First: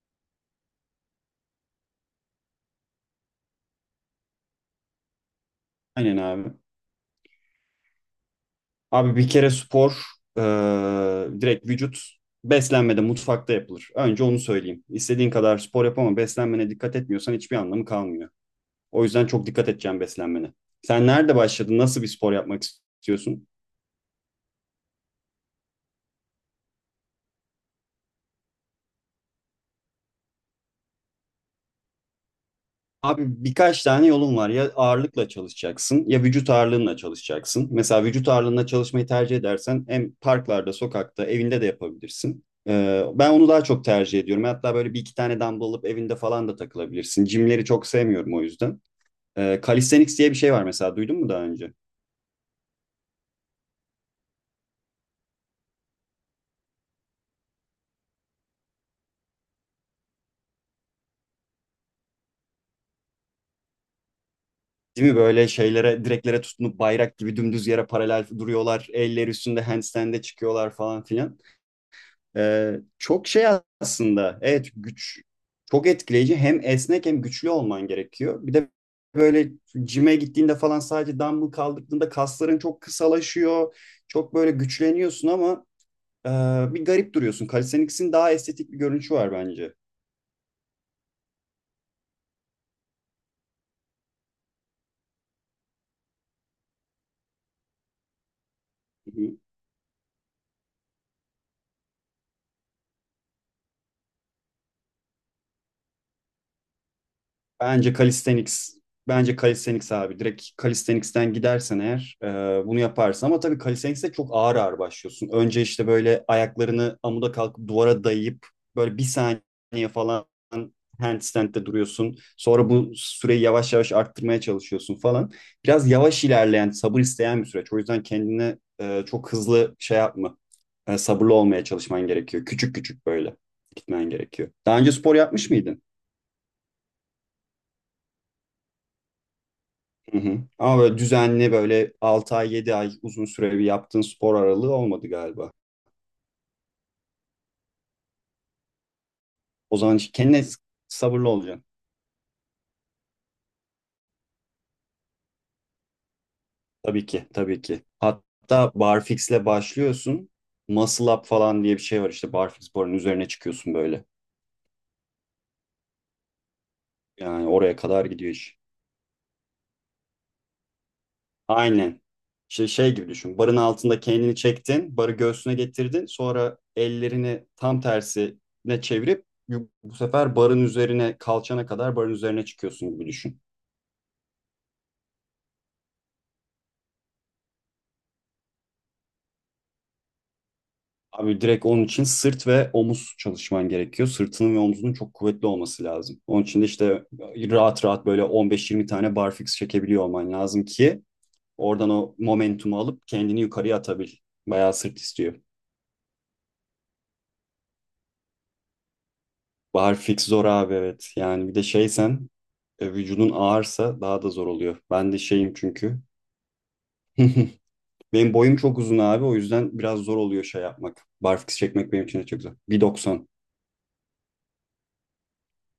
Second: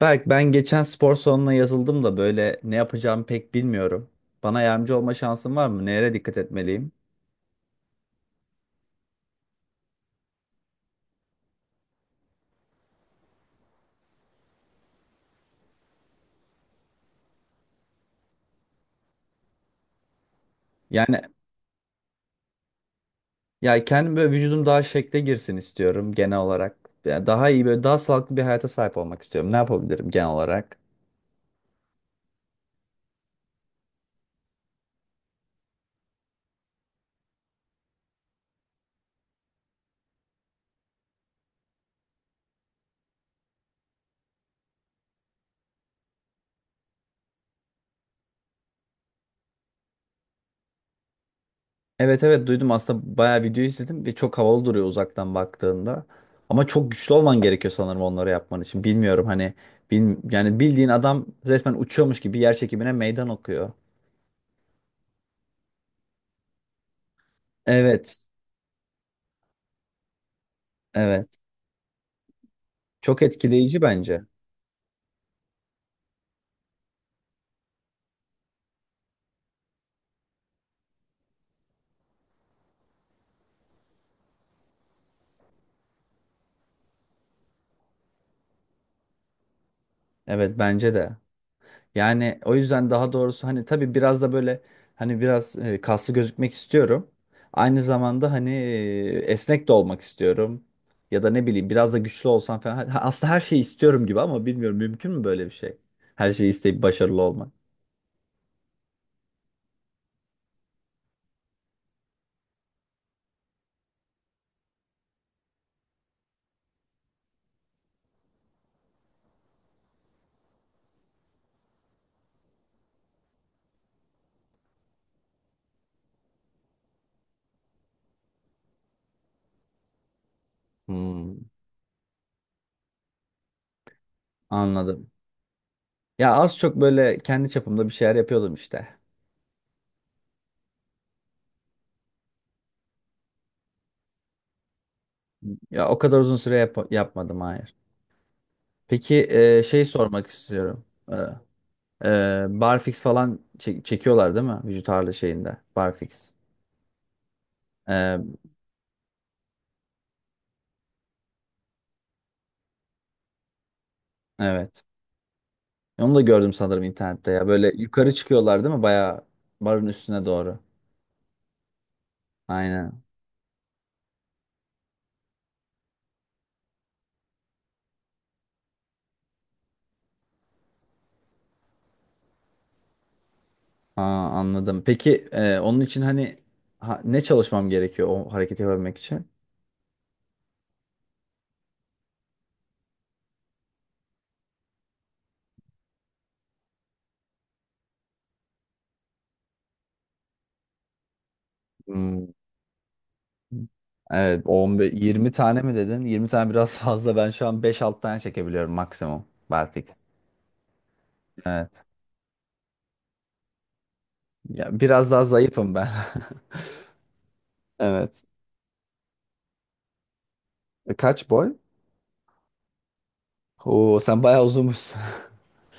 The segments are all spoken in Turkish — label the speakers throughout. Speaker 1: Berk, ben geçen spor salonuna yazıldım da böyle ne yapacağımı pek bilmiyorum. Bana yardımcı olma şansın var mı? Nereye
Speaker 2: Aynen
Speaker 1: dikkat
Speaker 2: abi.
Speaker 1: etmeliyim?
Speaker 2: Abi bir kere spor e, direkt vücut beslenmede mutfakta yapılır. Önce onu söyleyeyim. İstediğin kadar spor yap ama beslenmene dikkat etmiyorsan hiçbir anlamı kalmıyor. O yüzden çok dikkat edeceğim beslenmene. Sen
Speaker 1: Yani
Speaker 2: nerede başladın? Nasıl bir spor yapmak istiyorsun?
Speaker 1: ya kendim böyle vücudum daha şekle girsin istiyorum genel olarak. Yani daha iyi böyle daha sağlıklı bir hayata sahip olmak istiyorum. Ne yapabilirim genel olarak?
Speaker 2: Abi birkaç tane yolun var. Ya ağırlıkla çalışacaksın ya vücut ağırlığınla çalışacaksın. Mesela vücut ağırlığına çalışmayı tercih edersen hem parklarda, sokakta, evinde de yapabilirsin. Ben onu daha çok tercih ediyorum. Hatta böyle bir iki tane dumbbell alıp evinde falan da takılabilirsin. Jimleri çok sevmiyorum o yüzden. Calisthenics diye bir şey var mesela, duydun mu daha önce?
Speaker 1: Evet, evet, duydum aslında bayağı video izledim ve çok havalı duruyor uzaktan baktığında. Ama çok güçlü olman gerekiyor sanırım onları yapman için. Bilmiyorum, hani yani bildiğin adam resmen uçuyormuş gibi yer çekimine meydan okuyor.
Speaker 2: Değil mi, böyle şeylere, direklere tutunup bayrak gibi dümdüz yere
Speaker 1: Evet.
Speaker 2: paralel duruyorlar. Elleri üstünde handstand'e çıkıyorlar falan
Speaker 1: Evet.
Speaker 2: filan.
Speaker 1: Çok
Speaker 2: Çok şey
Speaker 1: etkileyici bence.
Speaker 2: aslında. Evet, güç çok etkileyici. Hem esnek hem güçlü olman gerekiyor. Bir de böyle cime gittiğinde falan sadece dumbbell kaldırdığında kasların çok kısalaşıyor. Çok böyle güçleniyorsun ama e, bir garip duruyorsun. Calisthenics'in daha estetik bir görünüşü var bence.
Speaker 1: Evet, bence de. Yani o yüzden daha doğrusu hani tabii biraz da böyle hani biraz kaslı gözükmek istiyorum. Aynı zamanda hani esnek de olmak istiyorum. Ya da ne bileyim biraz da güçlü olsam falan. Aslında her şeyi istiyorum gibi ama bilmiyorum mümkün mü böyle bir şey? Her şeyi isteyip başarılı olmak.
Speaker 2: Bence calisthenics. Bence calisthenics abi. Direkt calisthenics'ten gidersen eğer bunu yaparsın. Ama tabii calisthenics'te çok ağır ağır başlıyorsun. Önce işte böyle ayaklarını amuda kalkıp duvara dayayıp böyle bir saniye falan handstand'de duruyorsun. Sonra bu süreyi yavaş yavaş arttırmaya çalışıyorsun falan. Biraz yavaş ilerleyen, sabır isteyen bir süreç. O yüzden kendine çok hızlı şey yapma. Sabırlı
Speaker 1: Hmm.
Speaker 2: olmaya çalışman gerekiyor. Küçük küçük böyle gitmen gerekiyor. Daha önce
Speaker 1: Anladım.
Speaker 2: spor yapmış mıydın?
Speaker 1: Ya az çok böyle kendi çapımda bir şeyler yapıyordum işte.
Speaker 2: Hı hı. Ama böyle düzenli, böyle 6 ay 7 ay uzun süreli bir yaptığın spor aralığı olmadı galiba.
Speaker 1: Ya o kadar uzun süre yapmadım, hayır. Peki,
Speaker 2: O
Speaker 1: şey
Speaker 2: zaman işte
Speaker 1: sormak
Speaker 2: kendine
Speaker 1: istiyorum. E,
Speaker 2: sabırlı olacaksın.
Speaker 1: barfix falan çekiyorlar değil mi? Vücut ağırlığı şeyinde. Barfix.
Speaker 2: Tabii ki, tabii ki.
Speaker 1: Ee,
Speaker 2: Hatta barfix'le başlıyorsun. Muscle up falan diye bir şey var, işte barfix barın üzerine çıkıyorsun böyle.
Speaker 1: evet. Onu da gördüm sanırım internette ya.
Speaker 2: Yani
Speaker 1: Böyle
Speaker 2: oraya kadar
Speaker 1: yukarı
Speaker 2: gidiyor iş.
Speaker 1: çıkıyorlar değil mi? Bayağı barın üstüne doğru.
Speaker 2: Aynen. Şey, şey
Speaker 1: Aynen.
Speaker 2: gibi düşün. Barın altında kendini çektin. Barı göğsüne getirdin. Sonra ellerini tam tersine çevirip bu sefer barın üzerine, kalçana kadar barın üzerine çıkıyorsun gibi düşün.
Speaker 1: Aa, anladım. Peki, onun için hani ne çalışmam gerekiyor o hareketi yapabilmek için?
Speaker 2: Abi direkt onun için sırt ve omuz çalışman gerekiyor. Sırtının ve omzunun çok kuvvetli olması lazım. Onun için de işte rahat rahat böyle 15-20 tane barfix çekebiliyor olman lazım ki oradan o
Speaker 1: Hmm,
Speaker 2: momentumu alıp kendini yukarıya atabil.
Speaker 1: evet.
Speaker 2: Bayağı
Speaker 1: 15,
Speaker 2: sırt
Speaker 1: 20
Speaker 2: istiyor.
Speaker 1: tane mi dedin? 20 tane biraz fazla. Ben şu an 5-6 tane çekebiliyorum maksimum. Barfix.
Speaker 2: Barfix zor abi, evet. Yani bir de
Speaker 1: Evet.
Speaker 2: şeysen vücudun ağırsa daha da zor
Speaker 1: Ya,
Speaker 2: oluyor.
Speaker 1: biraz
Speaker 2: Ben de
Speaker 1: daha
Speaker 2: şeyim
Speaker 1: zayıfım ben.
Speaker 2: çünkü.
Speaker 1: Evet.
Speaker 2: Benim boyum çok uzun abi, o yüzden biraz zor oluyor şey
Speaker 1: E,
Speaker 2: yapmak.
Speaker 1: Kaç boy?
Speaker 2: Barfix çekmek benim için de çok zor. 1.90.
Speaker 1: Oo, sen bayağı uzunmuşsun.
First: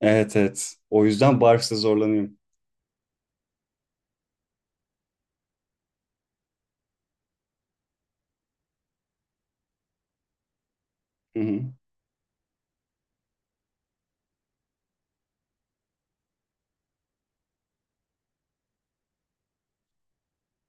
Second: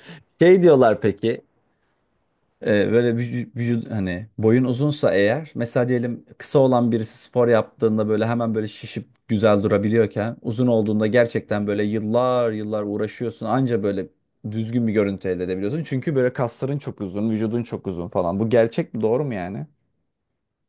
Speaker 2: Evet,
Speaker 1: Şey
Speaker 2: evet.
Speaker 1: diyorlar
Speaker 2: O yüzden
Speaker 1: peki,
Speaker 2: barfix'e zorlanıyorum.
Speaker 1: böyle vücut hani boyun uzunsa eğer, mesela diyelim kısa olan birisi spor yaptığında böyle hemen böyle şişip güzel durabiliyorken, uzun olduğunda gerçekten böyle yıllar yıllar uğraşıyorsun anca böyle düzgün bir görüntü elde edebiliyorsun. Çünkü böyle kasların çok uzun, vücudun çok uzun falan. Bu gerçek mi, doğru mu yani?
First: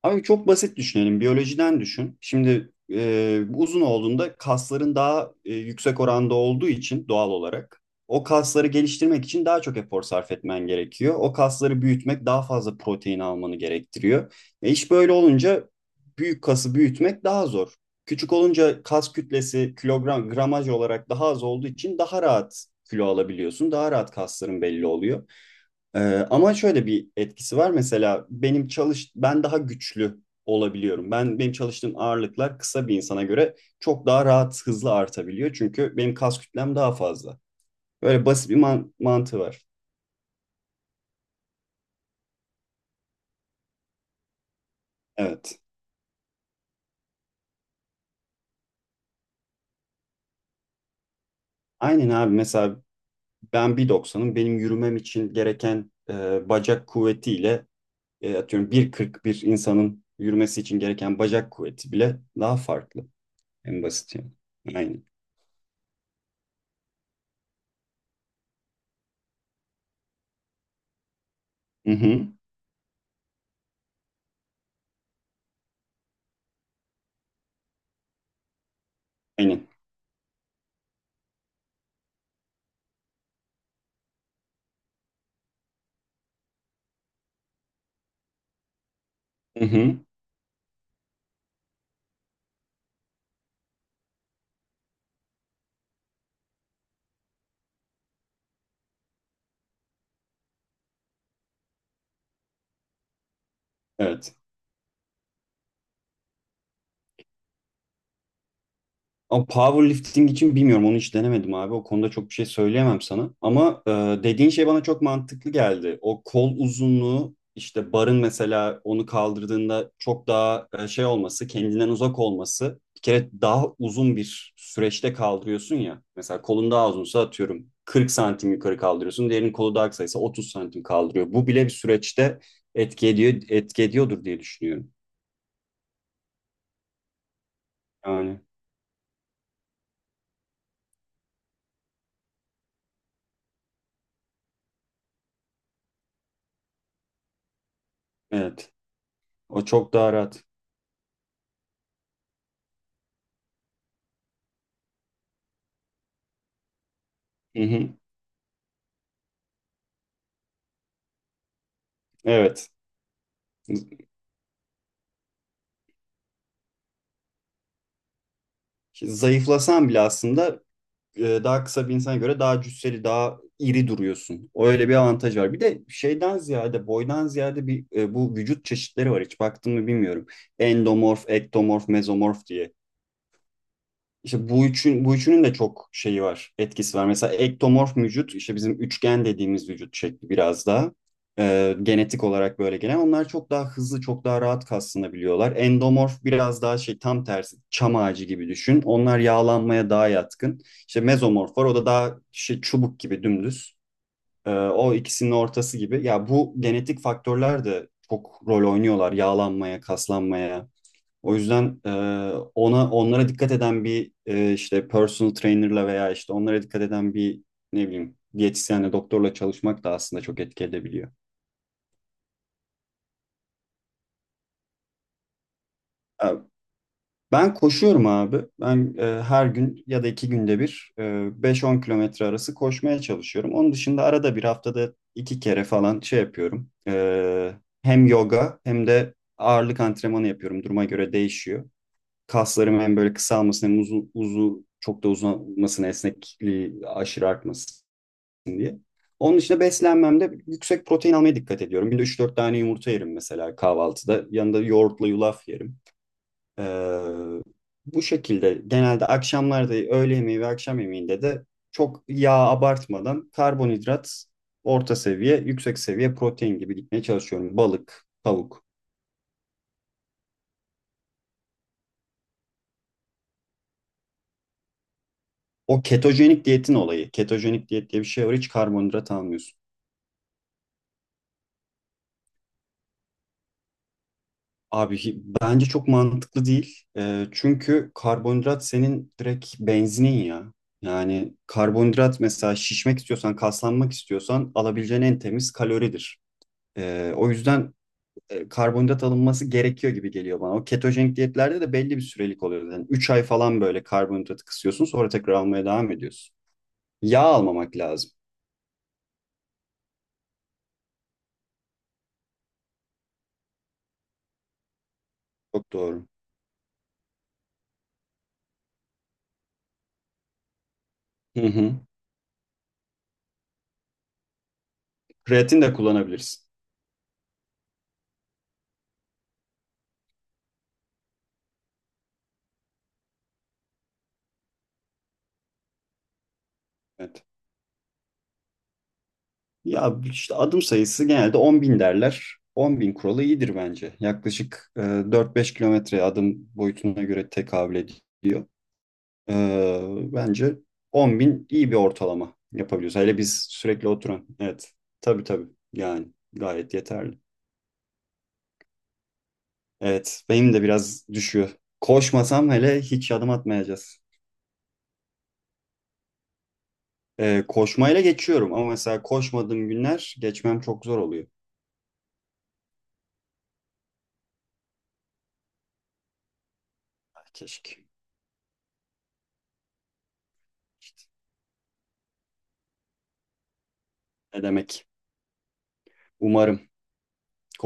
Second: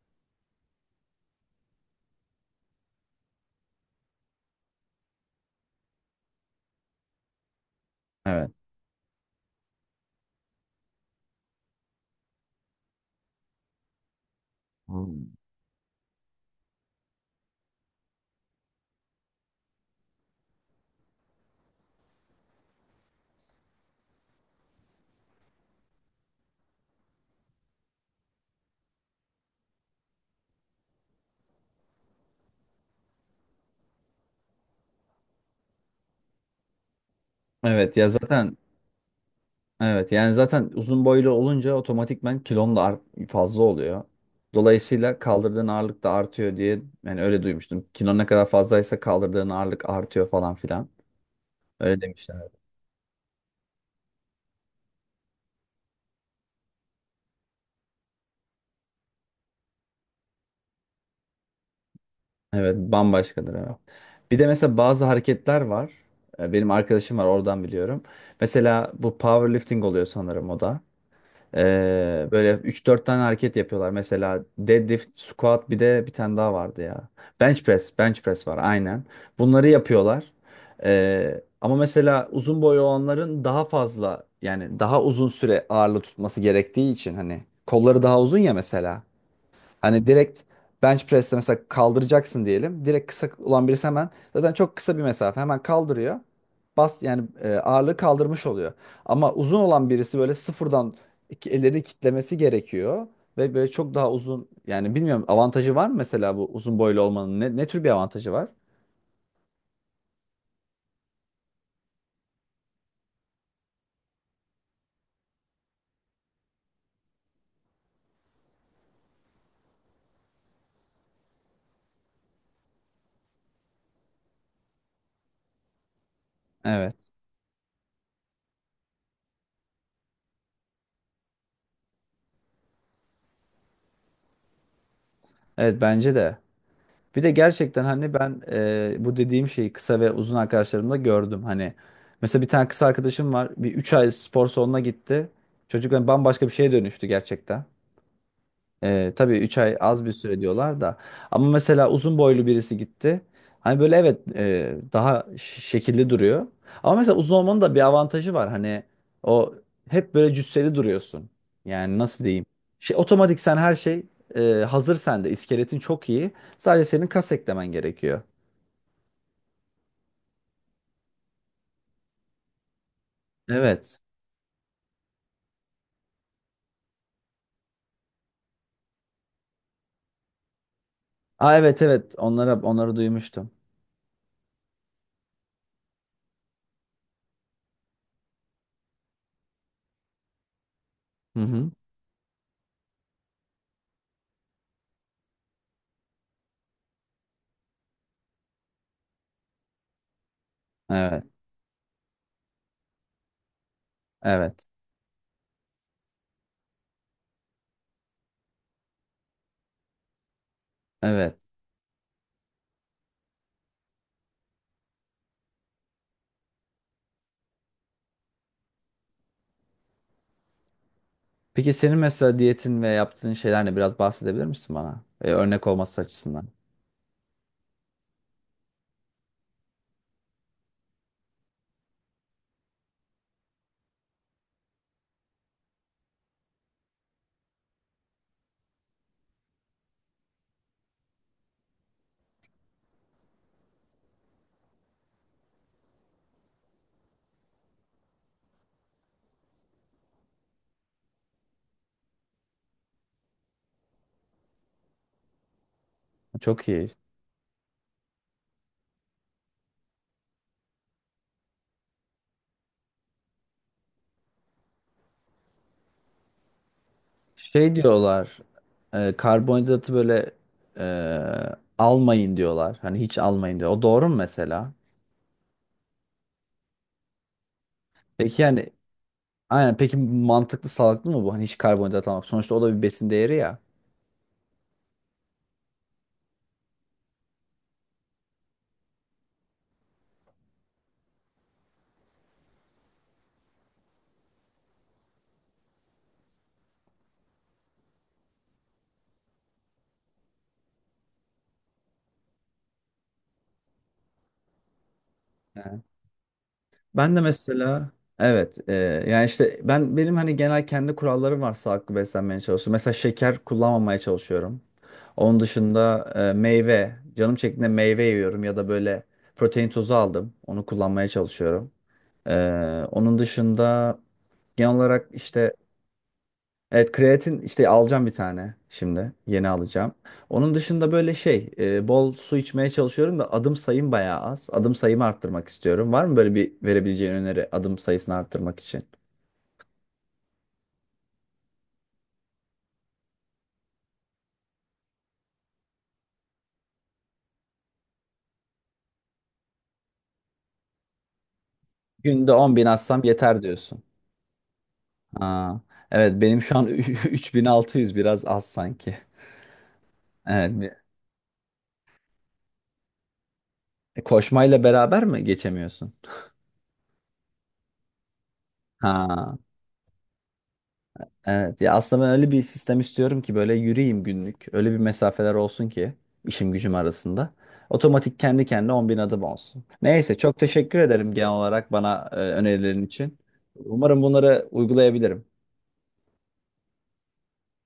Speaker 2: Abi çok basit düşünelim. Biyolojiden düşün. Şimdi uzun olduğunda kasların daha yüksek oranda olduğu için doğal olarak o
Speaker 1: Evet.
Speaker 2: kasları geliştirmek için daha çok efor sarf etmen gerekiyor. O kasları büyütmek daha fazla protein almanı gerektiriyor. İş böyle
Speaker 1: Hmm.
Speaker 2: olunca büyük kası büyütmek daha zor. Küçük olunca kas kütlesi kilogram gramaj olarak daha az olduğu için daha rahat kilo alabiliyorsun. Daha rahat kasların belli oluyor. Ee, Ama şöyle bir etkisi var. Mesela benim çalış, ben daha güçlü olabiliyorum. Ben, benim çalıştığım ağırlıklar kısa bir insana göre çok daha rahat, hızlı artabiliyor. Çünkü benim kas kütlem daha fazla.
Speaker 1: Evet ya
Speaker 2: Böyle basit bir
Speaker 1: zaten
Speaker 2: mantığı var.
Speaker 1: Evet, yani zaten uzun boylu olunca otomatikman kilon da fazla oluyor. Dolayısıyla
Speaker 2: Evet.
Speaker 1: kaldırdığın ağırlık da artıyor diye yani öyle duymuştum. Kilon ne kadar fazlaysa kaldırdığın ağırlık artıyor falan filan. Öyle
Speaker 2: Aynen abi,
Speaker 1: demişler.
Speaker 2: mesela ben 1.90'ım. Benim yürümem için gereken bacak kuvvetiyle, atıyorum 1.40 bir insanın yürümesi için gereken bacak kuvveti bile daha
Speaker 1: Evet,
Speaker 2: farklı.
Speaker 1: bambaşkadır, evet.
Speaker 2: En basit yani.
Speaker 1: Bir de mesela
Speaker 2: Aynen.
Speaker 1: bazı hareketler var. Benim arkadaşım var oradan biliyorum. Mesela bu powerlifting oluyor sanırım o da.
Speaker 2: Hı hı.
Speaker 1: Böyle üç dört tane hareket yapıyorlar. Mesela deadlift, squat, bir de bir tane daha vardı ya. Bench press, bench press var, aynen.
Speaker 2: Aynen.
Speaker 1: Bunları yapıyorlar. Ama mesela uzun boylu olanların daha fazla yani daha uzun süre ağırlığı tutması gerektiği için hani kolları daha uzun ya mesela.
Speaker 2: Hı hı.
Speaker 1: Hani direkt bench press'te mesela kaldıracaksın diyelim. Direkt kısa olan birisi hemen zaten çok kısa bir mesafe hemen kaldırıyor. Bas yani, ağırlığı kaldırmış oluyor. Ama uzun olan birisi böyle sıfırdan ellerini kitlemesi gerekiyor ve böyle çok daha
Speaker 2: Evet.
Speaker 1: uzun yani bilmiyorum avantajı var mı mesela bu uzun boylu olmanın ne tür bir avantajı var?
Speaker 2: Ama powerlifting için bilmiyorum, onu hiç denemedim abi. O konuda çok bir şey söyleyemem sana. Ama dediğin şey bana çok mantıklı geldi. O kol uzunluğu, işte barın mesela onu kaldırdığında çok daha şey olması, kendinden uzak olması. Bir kere daha uzun bir süreçte kaldırıyorsun ya. Mesela kolun daha
Speaker 1: Evet.
Speaker 2: uzunsa atıyorum 40 santim yukarı kaldırıyorsun. Diğerinin kolu daha kısaysa 30 santim kaldırıyor. Bu bile bir süreçte etki ediyor, etki ediyordur diye düşünüyorum.
Speaker 1: Evet, bence de. Bir de gerçekten hani ben
Speaker 2: Yani
Speaker 1: bu dediğim şeyi kısa ve uzun arkadaşlarımda gördüm. Hani mesela bir tane kısa arkadaşım var. Bir 3 ay spor salonuna gitti. Çocuk hani bambaşka bir şeye dönüştü gerçekten.
Speaker 2: evet.
Speaker 1: Tabii 3
Speaker 2: O
Speaker 1: ay
Speaker 2: çok
Speaker 1: az bir
Speaker 2: daha
Speaker 1: süre
Speaker 2: rahat.
Speaker 1: diyorlar da. Ama mesela uzun boylu birisi gitti. Hani böyle evet, daha şekilli duruyor. Ama mesela uzun olmanın
Speaker 2: Hı
Speaker 1: da bir
Speaker 2: hı.
Speaker 1: avantajı var. Hani o hep böyle cüsseli duruyorsun. Yani nasıl diyeyim?
Speaker 2: Evet.
Speaker 1: Şey, otomatik sen her şey hazır sende. İskeletin çok iyi. Sadece senin kas eklemen gerekiyor.
Speaker 2: Şimdi zayıflasan bile aslında daha kısa bir insana göre daha cüsseli, daha iri
Speaker 1: Evet.
Speaker 2: duruyorsun. Öyle bir avantaj var. Bir de şeyden ziyade, boydan ziyade bir bu vücut çeşitleri var. Hiç baktın mı bilmiyorum. Endomorf,
Speaker 1: Aa, evet,
Speaker 2: ektomorf,
Speaker 1: evet,
Speaker 2: mezomorf
Speaker 1: onlara
Speaker 2: diye.
Speaker 1: onları duymuştum.
Speaker 2: İşte bu üçünün de çok şeyi var, etkisi var. Mesela ektomorf vücut, işte bizim üçgen dediğimiz vücut şekli, biraz daha
Speaker 1: Hı hı.
Speaker 2: genetik olarak böyle gelen. Onlar çok daha hızlı, çok daha rahat kaslanabiliyorlar. Endomorf biraz daha şey, tam tersi, çam ağacı gibi düşün. Onlar yağlanmaya daha yatkın. İşte
Speaker 1: Evet.
Speaker 2: mezomorf var, o da daha şey, çubuk gibi dümdüz.
Speaker 1: Evet.
Speaker 2: O ikisinin ortası gibi. Ya bu genetik faktörler de çok rol oynuyorlar yağlanmaya, kaslanmaya, o
Speaker 1: Evet.
Speaker 2: yüzden onlara dikkat eden bir işte personal trainer'la veya işte onlara dikkat eden bir ne bileyim diyetisyenle, doktorla çalışmak da aslında çok etki edebiliyor.
Speaker 1: Peki senin mesela diyetin ve yaptığın şeylerle biraz bahsedebilir misin bana? Örnek olması
Speaker 2: E,
Speaker 1: açısından.
Speaker 2: Ben koşuyorum abi. Ben her gün ya da iki günde bir 5-10 kilometre arası koşmaya çalışıyorum. Onun dışında arada bir, haftada iki kere falan şey yapıyorum. Hem yoga hem de ağırlık antrenmanı yapıyorum. Duruma göre değişiyor. Kaslarım hem böyle kısalmasın hem uzu uzu çok da uzamasın, esnekliği aşırı artmasın diye. Onun dışında beslenmemde yüksek protein almaya dikkat ediyorum. Günde üç dört tane yumurta yerim mesela kahvaltıda. Yanında yoğurtla yulaf yerim. Ee,
Speaker 1: Çok iyi.
Speaker 2: Bu şekilde genelde akşamlarda, öğle yemeği ve akşam yemeğinde de çok yağ abartmadan karbonhidrat orta seviye, yüksek seviye protein gibi gitmeye çalışıyorum.
Speaker 1: Şey
Speaker 2: Balık,
Speaker 1: diyorlar,
Speaker 2: tavuk.
Speaker 1: karbonhidratı böyle almayın diyorlar. Hani hiç almayın diyor. O doğru mu mesela?
Speaker 2: O ketojenik diyetin olayı. Ketojenik diyet diye bir şey var.
Speaker 1: Peki
Speaker 2: Hiç
Speaker 1: yani
Speaker 2: karbonhidrat almıyorsun.
Speaker 1: aynen, peki mantıklı, sağlıklı mı bu? Hani hiç karbonhidrat almak. Sonuçta o da bir besin değeri ya.
Speaker 2: Abi bence çok mantıklı değil. Çünkü karbonhidrat senin direkt benzinin ya. Yani karbonhidrat mesela şişmek istiyorsan, kaslanmak istiyorsan alabileceğin en temiz kaloridir. O yüzden karbonhidrat alınması gerekiyor gibi geliyor bana. O ketojenik diyetlerde de belli bir sürelik oluyor. Yani 3 ay falan böyle karbonhidratı kısıyorsun, sonra tekrar almaya
Speaker 1: Evet.
Speaker 2: devam ediyorsun.
Speaker 1: Ben de
Speaker 2: Yağ almamak
Speaker 1: mesela
Speaker 2: lazım.
Speaker 1: evet, yani işte benim hani genel kendi kurallarım var sağlıklı beslenmeye çalışıyorum. Mesela şeker kullanmamaya çalışıyorum. Onun
Speaker 2: Çok doğru.
Speaker 1: dışında meyve. Canım çektiğinde meyve yiyorum ya da böyle protein tozu aldım. Onu kullanmaya
Speaker 2: Hı
Speaker 1: çalışıyorum.
Speaker 2: hı.
Speaker 1: Onun dışında genel olarak işte
Speaker 2: Kreatin de kullanabilirsin.
Speaker 1: evet, kreatin işte alacağım bir tane şimdi. Yeni alacağım. Onun dışında böyle şey, bol su içmeye çalışıyorum da adım sayım bayağı az. Adım sayımı arttırmak istiyorum. Var mı böyle bir verebileceğin
Speaker 2: Evet.
Speaker 1: öneri adım sayısını arttırmak için?
Speaker 2: Ya işte adım sayısı genelde 10 bin derler. 10 bin kuralı iyidir bence. Yaklaşık 4-5 kilometre adım boyutuna göre tekabül ediyor. E, Bence 10 bin iyi bir
Speaker 1: Günde
Speaker 2: ortalama
Speaker 1: 10 bin
Speaker 2: yapabiliyoruz.
Speaker 1: atsam
Speaker 2: Hele
Speaker 1: yeter
Speaker 2: biz
Speaker 1: diyorsun.
Speaker 2: sürekli oturan. Evet. Tabii, tabii.
Speaker 1: Aa,
Speaker 2: Yani
Speaker 1: evet, benim şu an
Speaker 2: gayet yeterli.
Speaker 1: 3.600 biraz az sanki.
Speaker 2: Evet. Benim de
Speaker 1: Evet.
Speaker 2: biraz düşüyor. Koşmasam hele hiç adım atmayacağız.
Speaker 1: Koşmayla beraber mi geçemiyorsun?
Speaker 2: Koşmayla geçiyorum ama mesela
Speaker 1: Ha,
Speaker 2: koşmadığım günler geçmem çok zor oluyor.
Speaker 1: evet. Ya aslında ben öyle bir sistem istiyorum ki böyle yürüyeyim günlük. Öyle bir mesafeler olsun ki işim gücüm arasında.
Speaker 2: Keşke.
Speaker 1: Otomatik kendi kendine 10 bin adım olsun. Neyse, çok teşekkür
Speaker 2: İşte
Speaker 1: ederim genel olarak bana önerilerin için. Umarım
Speaker 2: ne
Speaker 1: bunları
Speaker 2: demek.
Speaker 1: uygulayabilirim.
Speaker 2: Umarım.